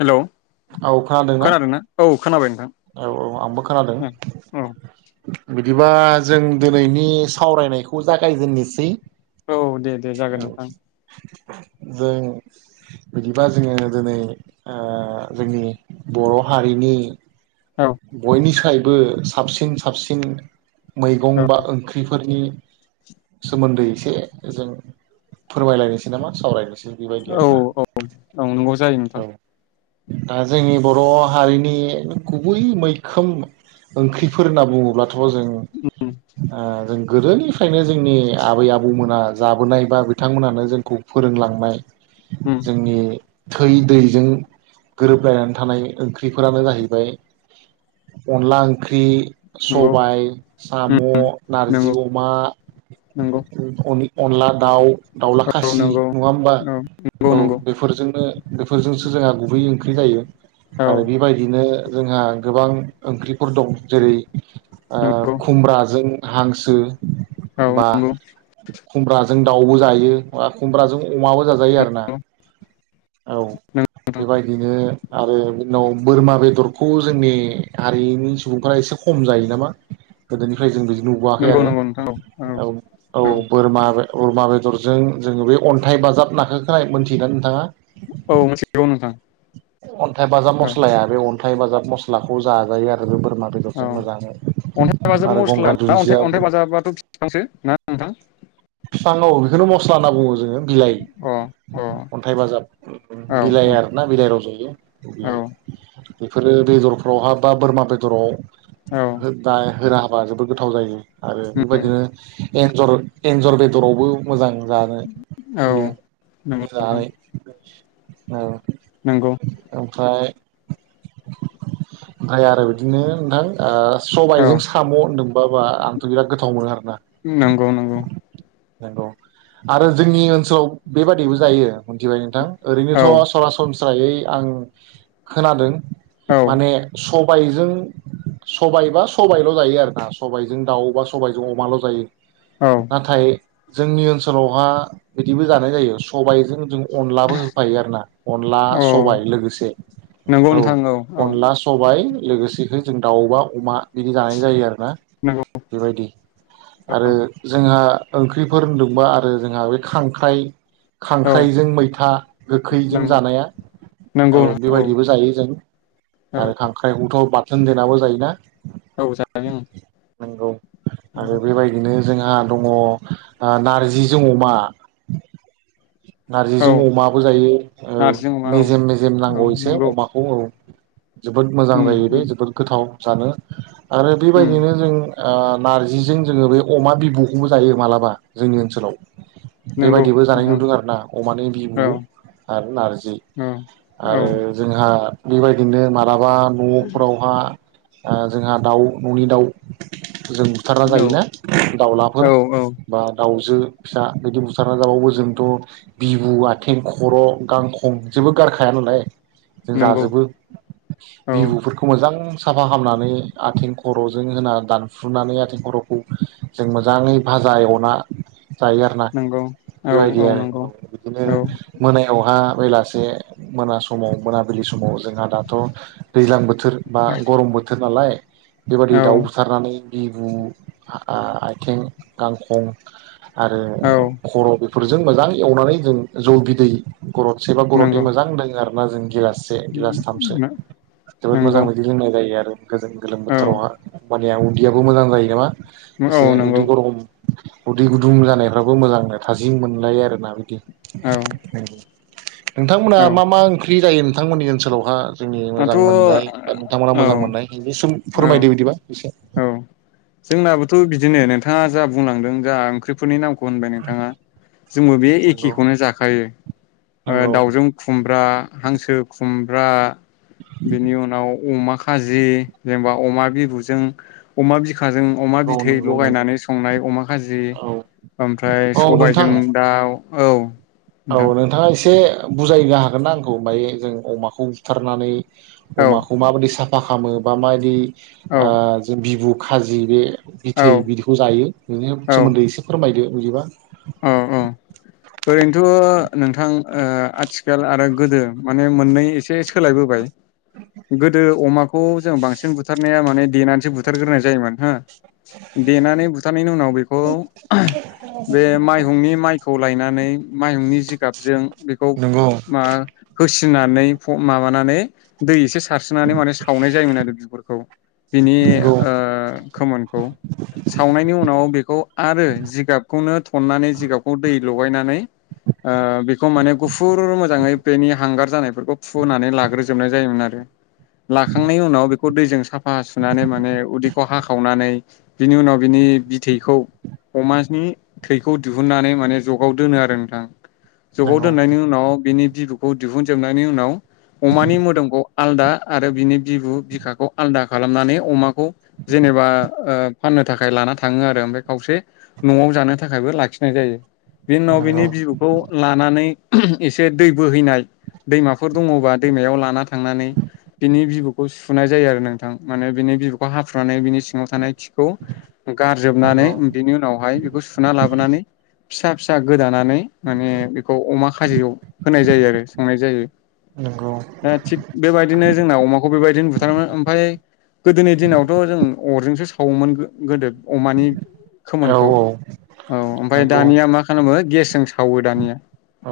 हेल' खोनादोंना औ खोनाबाय नोंथां औ औ आंबो खोनादों औ बिदिबा जों दिनैनि सावरायनायखौ जागायजेननोसै औ दे दे जागोन औ नोंथां जों बिदिबा जोङो दिनै ओ जोंनि बर' हारिनि औ बयनिसाय बो साबसिन साबसिन औ मैगं बा ओंख्रिफोरनि सोमोन्दै एसे जों फोरमायलायनोसै नामा सावरायनोसै बेबायदि औ आरोना औ औ नंगौ जायो औ नोंथां दा जोंनि बर' हारिनि बै मैखोम ओंख्रिफोर होनना बुङोब्ला थ जों ओ जों गोदोनिफ्रायनो जोंनि आबै आबौमोना जाबोनाय बा बिथांमोनानो जोंखौ फोरोंलांनाय उम जोंनि थै दैजों गोरोबलायनानै थानाय ओंख्रिफोरानो जाहैबाय अनला ओंख्रि नंगौ सबाइ उम साम' नारजि नंगौ अमा नंगौ अनि अनला दाउ दाउला औ खासि नंगौ नङा होमबा नंगौ औ बेफोरजोंनो बेफोरजोंसो जोंहा गुबै ओंख्रि जायो। आरो औ बेबायदिनो जोंहा गोबां ओंख्रिफोर दं जेरै ओ नंगौ खुमब्राजों हांसो औ बा नंगौ खुमब्राजों दाउबो जायो बा खुमब्राजों अमाबो जाजायो आरोना औ बेबायदिनो आरो बिनि उनाव बोरमा बेदरखौ जोंनि हारिनि सुबुंफोरा एसे खम जायो नामा गोदोनिफ्राय जों नुबोआखै नंगौ आरो नंगौ नोंथां औ औ बोरमा बोरमा बेदरजों जोङो बे अन्थाइ बाजाब नाखो खोनायो मोनथियोना नोंथां आ? औ मोनथिगौ नोंथां। अन्थाइ बाजाब औ मस्लाया बे अन्थाइ बाजाब मस्लाखौ जाजायो आरो जबोर औ अन्थाइ बाजाब आरो मस्ला गंगार ना दुन्दिया अन्थाइ अन्थाइ बाजाबाथ' बिफांसो ना? नोंथां। बिफां औ बेखौनो मस्ला होनना बुंङो जोङो। बिलाइ अ अ अन्थाइ बाजाब औ बिलाइ आरोना बिलाइ रज'यो औ बियो बेफोरो बेदरफ्राव हाबबा बोरमा बेदराव औ [unintelligible] होबा जोबोद गोथाव जायो। आरो उम बेबायदिनो एन्जर एन्जर बेदर दरावबो मोजां जानो औ हायो नंगौ बिदि नोंथां जानाय‌ औ नंगौ ओमफ्राय ओमफ्राय आरो बिदिनो नोंथां ओ औ सबायजों साम' होनदोंमोन माब्लाबा आंथ' बिराद गोथाव मोनो आरो नंगौ नंगौ नंगौ आरो जोंनि ओनसोलाव बेबादिबो जायो मिथिबाय नोंथां ओरैनोथ' औ सरासनस्रा फिसायै आं खोनादों औ माने सब सबायजों सबाइबा सबबायल' जायो आरोना सबायजों दाउ बा सबायजों अमाल' जायो औ नाथाय जोंनि ओनसोलावहा बिदिबो जानाय जायो सबायजों जों अनलाबो होफायो आरोना अनला औ सबाय लोगोसे नंगौ औ नोंथां औ अनला सबाय लोगोसेनो जों दाउबा अमा बिदि जानाय जायो आरोना नंगौ बेबायदि औ आरो जोंहा [unintelligible] फख्रिफोर होनदोंबा आरो जोंहा बे खांख्राइ औ खांख्राइजों मैथा गोखैजों जानाया औ बेबायदिबो जायो जों औ आरो खांख्राइखौथ बाथ जों देनाबो जायोना औ जायो जों नंगौ आरो बेबायदिनो जोंहा दंङ नारजिजों अमा नारजिजों औ अमाबो जायो औ नारजि अमा औ मेजेम मेजेम औ नांगौ एसे नंगौ अमाखौ औ जोबोद मोजां उम जायो बे उम जोबोद गोथाव जानो आरो उम बेबायदिनो जों आ नार्जिजों जोंङो बे अमा बिबुखौबो जायो मालाबा जोंनि ओनसोलाव नंगौ बेबायदिबो जानाय नोंथां नुदों आरो ना अमानि औ बिबु आरो नारजि औ औ आरो जोंहा बेबायदिनो माब माबा न'फोरावहा ओ जोंहा दाउ न'नि दाउ जों बुथारना जायोना दाउलाफोर औ औ बा दाउजो फिसा बिदि बुथारना जाबाबो जोंथ' बिबु आथिं खर' गांखं जेबो गारखाया नालाय जों नंगौ जाजोबो औ बिबुफोरखौ मोजां साफा खालामामनानै आथिं खर'जों होना दानफ्रुनानै आथिं खर'खौ जों मोजाङै फाजा एव ना जायो आरोना नंगौ औ बेबायदि औ नंगौ आरो बिदिनो औ मोनायावहा बेलासे मोना समाव मोनाबिलि समाव जोंहा दाथ' दैज्लां बोथोर बा गरम बोथोर नालाय [inaudible] औ बेबायदिनो दाउ बुथारनानै। बिबु हारा आयथें गांखं। आरो औ खर'। फोरजों मोजां एवनानै जों जौ बिदै। गरदसेबा गरदनि नंगौ मोजां लोङो आरो। मा जों गिलास। से गलासथामसो नंगौ जोबोद मोजां बिदि लोंनाय जायो आरो। गोजोन गोलोम औ बोथोरावहा। माने उन्दैयाबो मोजां जायो बा। औ एसे नंगौ उदि ग रम। उदै गुदुं जानायफ्राबो मोजांनो थाजिम मोनलायो आरोना बिदि। औ [unintelligible] नोंथांमोना औ मा मा ओंख्रि। फ्रि जायो नोंथांमोननि ओनसोलावहा। जोंनि आंथ' मोजां औ मोननाय बा नोंथांमोना मोजां औ मोननाय बिनिसोमोन्दै फोरमायदो बिदिबा एसे। औ जोंनाबोथ' बिदिनो नोंथाङा जा बुंलांदों जा ओंख्रिफोरनि नामखौ। होनबाय नोंथाङा जोंबो बे नंगौ एखेखौनो जाखायो नंगौ दाउजों खुमब्रा हांसो खुम। रा। बेनि उनाव अमा। खाजि जेनेबा अमा बिबुजों अमा बि। खाजों अमा नंगौ बिथै नंगौ लगायनानै संनाय अमा खाजि नंगौ औ ओमफ्राय औ नोंथां सबायजों दाउ। औ। औ नोंथां नोंथाङा एसे। बुजायग हागोननाा आंखौ माय जों अमाखौ बुथारनानै। औ अमाखौमाबदि सा। मा खालामो बा माबायदि। औ ओ जों बिबु खाजि बे बिथै बिबुखौ जायो बिनि औ सोमोन्दै एसे फोरमायदो [unintelligible] औ औ खिनथु नोंथां ओ आथिखाल आरो गोदो माने मोननै एसे सोलायबोबाय गोदो अमा खौ जों बांसिन बुथारनाया माने देनानैसो बुथारग्रोनाय जायोमोन हो देनानै बुथारनायनि उनाव बेखौ बे माइहुंनि माइखौ लायनानै माइहुंनि जिगाबजों बेखौ नंगौ मा होसिनानै फ माबानानै दै एसे सा सारस्रोनानै माने सावनाय जायोमोन आरो बिगुरखौ बिनि नंगौ ओ खोमोनखौ सावनायनि उनाव बेखौ आरो जिगाबखौनो थननानै जिगाबखौ दै लगायनानै ओ बेखौ माने गुफुर मोजाङै बेनि हांगार जानायफोरखौ फुनानै लाग्रोजोबनाय जायोमोन आरो लाखांनायनि उनाव बे- खौ दैजों साफा सुनानै माने उदैखौ हाखावनानै बिनि उनाव बिनि बिथैखौ अमानि थैखौ दिहुननानै माने जगाव दोनो आरो नोंथां जगाव नंगौ दोननायनि उनाव बिनि बिबौखौ दिहुनजोबनायनि उनाव अमानि मोदोमखौ आलदा आरो बिनि बिबु बिखाखौ आलदा खालामनानै अमाखौ जेनेबा ओ फाननो थाखाय लाना थाङो आरो ओमफ्राय खावसे न'आव जानो थाखायबो लाखिनाय जायो बिनि उनाव नंगौ बिनि बिबुखौ लानानै एसे दै बोहैनाय दैमाफोर दङबा दैमायाव लाना थांनानै बिनि बिबु खौ सुफुनाय जायो आरो नोंथां माने बिनि बिबौखौ हाफुनानै बिनि सिङाव थानाय खिखौ- खौ गारजोबनानै नंगौ बेनि उनावहाय बेखौ सुना लाबोनानै फिसा फिसा गोदान- नानै माने बेखौ अमा खाजियाव होनाय जायो आरो संनाय जायो नंगौ दा थिग बेबायदिनो जोंना अमाखौ बेबायदिनो बुथारोन ओमफाय गोदोनि दिनावथ' जों- अरजोंसो सावोमोन गो गोदो अमानि औ खोमोनखौ औ औ ओमफाय नंगौ दानिया मा खालामो ओ गेस सावो दानिया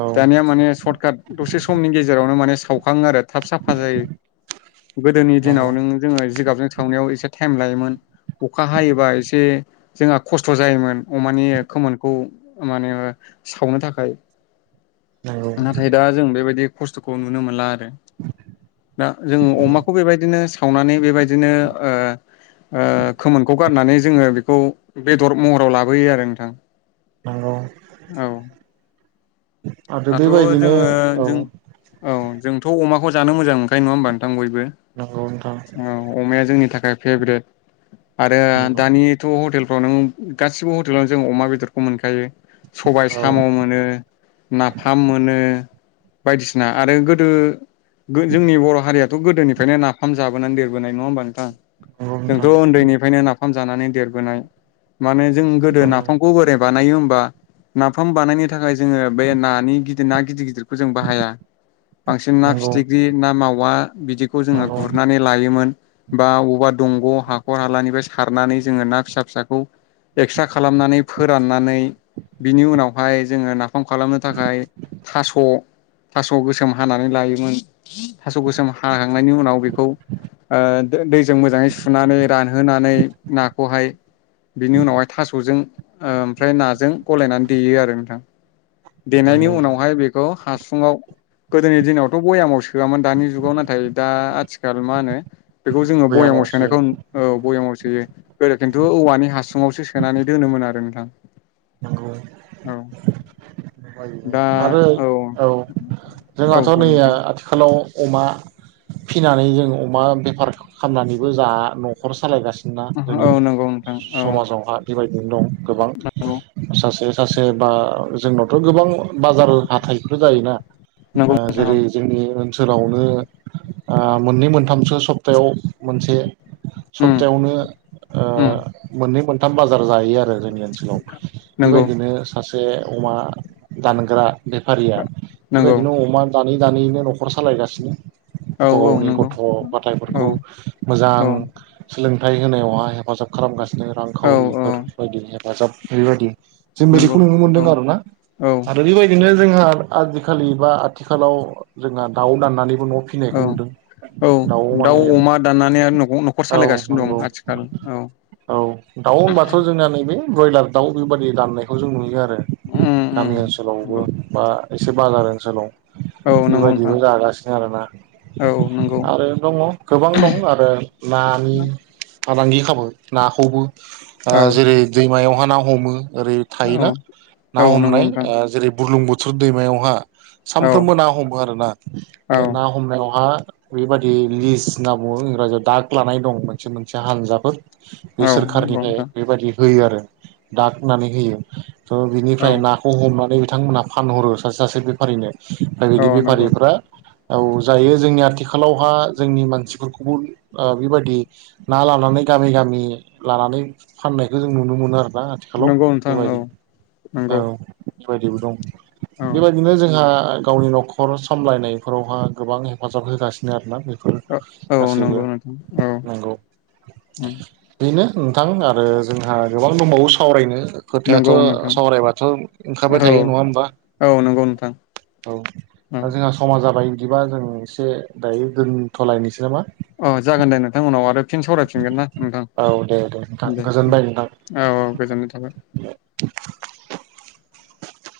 औ दानिया माने सर्ट काट दसे समनि गेजेरावनो माने खाङो आरो थाब साफा जायो गोदोनि नंगौ दिनाव नों जोङो जिगाबजों थावनायाव एसे थाब थाइम लायोमोन अखा हायोबा एसे जोंहा खस्थ' जायोमोन अमानि खोमोन खौ माने सावनो थाखाय नंगौ नाथाय दा जों बेबायदि खस्थ'खौ नुनो मोनला दा जों अमाखौ बेबायदिनो सावनानै बेबायदिनो अ अ खोमोनखौ गारनानै जोङो बेखौ बेदर महराव लाबोयो आरो नोंथां नंगौ औ आरो दाथ' बेबायदिनो जोङो औ जों औ जोंथ' अमाखौ जानो मोजां मोनखायो नङा होनबा नोंथां नंगौ नोंथां औ अमाया जोंनि थाखाय फेबरेट आरो नंगौ दानिथ' हटेल अ नों गासिबो हटेलाव जों अमा बेदर खौ मोनखायो सबाय औ साम' मोनो नाफाम मोनो बायदिसिना आरो गोदो जोंनि बर' हारिया थ' गोदोनिफ्रायनो नाफाम जाबोनानै देरबोनाय नङा होमबा नोंथां नंगौ नोंथां जोंथ' उन्दैनिफ्रायनो नाफाम जानानै देरबोनाय माने जों गोदो नाफामखौ बोरैय बानायो होमबा नाफाम बानायनो थाखाय जोङो बे नानि गिदिर ना गिदिर गिदिर खौ जों बाहाया बांसिन नंगौ ना फिथिख्रि ना मावा बिदिखौ जोङो नंगौ गुरनानै लायोमोन बा बबावबा दंग' हाखर हालानिफ्राय सारनानै जोङो ना फिसा फिसाखौ एक्सर्रा खालामनानै फोराननानै बिनि उनाव हाय जोङो ना फाम खालामनो थाखाय थास' थास' गोसोम हानानै लायोमोन। थास' गोसोम हाखांनायनि उनाव बेखौ ओ ओ दैज जों मोजाङै सुनानै रानहोनानै नाखौहाय बिनि उनावहाय थास'जों ओमफ्राय नाजों गलायनानै देयो आरो नोंथां। देनायनि नंगौ नोंथां उनावहाय बेखौ हासुङाव गोदोनि दिनावथ' बयामाव सोआमोन दानि जुगाव नाथाय दा आथिखाल मा होनो बेखौ जोङो भयामाव बयाममाव सोयो सोनायखौ औ बयामाव सोयो गोदो खिन्थु औवानि हासुआवसो सोनानै दोनोमोन आरो नोंथां। नंगौ। औ दा आरो औ औ जोंहाथ' बुं नैया नोंथां आथिखालाव अमा फिनानै जों अमा बेफार खालामनानैबो जा न'खर सालायगासिनो। ना जोंनि औ नंगौ नोंथां औ समाजावहा बेबायदिनो दं गोबां। सासे सासे बा जोंनावथ' गोबां बाजार हाथाइफोर जायोना। नंगौ ओं जेरै नंगौ नोंथां जोंनि ओन ओनसोलावनो ओ मोननै मोनथामसो सप्तायाव मोनसे औ सप्तायावनो ओ उम उम मोननै मोन थाम बाजार जायो आरो जोंनि ओनसोलाव। नंगौ बेबायदिनो सासे जे अमा दानग्रा बेफारिया नंगौ बेबायदिनो अमा दानै दानैनो न'खर सालायगासिनो। औ गाव औ गावनि नंगौ गथ' औ गथायाइफोरखौ मोजां औ सोलों थाय होनायावहाय हेफाजाब खालामगासिनो। बिदिनो औ औ रांखावरिफोर बायदिनो हेफाजाब। बेबायदि जों नंगौ बेदिखौ नुनो औ मोनदों आरोना औ आरो बेबायदिनो जोंहा आजि खालि बा आथिखालाव जोंहा दाउ दाननानै औ औ दाउ, माने अमा दाननानै आरो न'खर औ सालायगासिनो दं नंगौ आथिखाल औ। बयलार दाउ बेबादि दाननायखौ जों नुयो आरो। उम गामि ओनसोलावबो नंगौ बा एसे बाजार ओनसोलाव। औ नंगौ नोंथां बेबायदिबो जागासिनो आरोना औ नंगौ आरो दङ गोबां दं आरो नानि फालांगि खाबो नाखौबो। ओ औ जेरै दैमायाव। [inaudible] हमो। ओरै औ थायोना ना औ नंगौ हमनाय नोंथां ओ जेरै बुरलुंबुु। थुर दैमायावहा। औ सानफ्रोमबो ना हमो आरोना औ बे ना हमनायावहा। बेबायादि लिस होनना बुङो इंराजियाव दाग लानाय दं मोनसे मोनसे हानजाफोर। बे औ नंगौ सोरखारनिफ्राय नोंथां बेबायदि होयो आरो। दागनानै होयो। थ' औ बिनिफ्राय नाखौ हमनानै। बिथांमोनहा फानहरो सासे सासे बेफारिनो। आरो औ बे नंगौ बेफारिफ्रा औ जायो जोंनि आथिखालावहा जोंनि मानसिफोरखौबो ओ बेबायदि ना लानानै गामि गामि लानानै फाननायखौ जों नुनो मोनो आरोना। आथिखालाव नंगौ नोंथां औ नंगौ। बायदिबो दं। औ बेबायदिनो जोंहा आ गावनि न'खर सामलायनायफोरावहा गोबां हेफाजाब होगासिनो आरो। बेफोर औ गासैबो नंगौ नोंथां औ नांगौ उम बेनो। नोंथां आरो जोंहा गोबां दंबावो। सावरायनो। खोथायाथ' नंगौ नोंथां सावरायबाथ' ओंखारबाय औ थायो नङा होमबा औ नंगौ नोंथां औ औ दा जोंहा समाज जाबाय। बिदिबा जों एसे दायो दोनथ'लायनोसै नामा? औ जागोन दे नोंथां उनाव आरो फिन सावरायफिनगोन ना नोंथां औ दे नोंथां दे गोजोनबाय नोंथां ओ औ औ गोजोननाय थाबाय। [inaudible]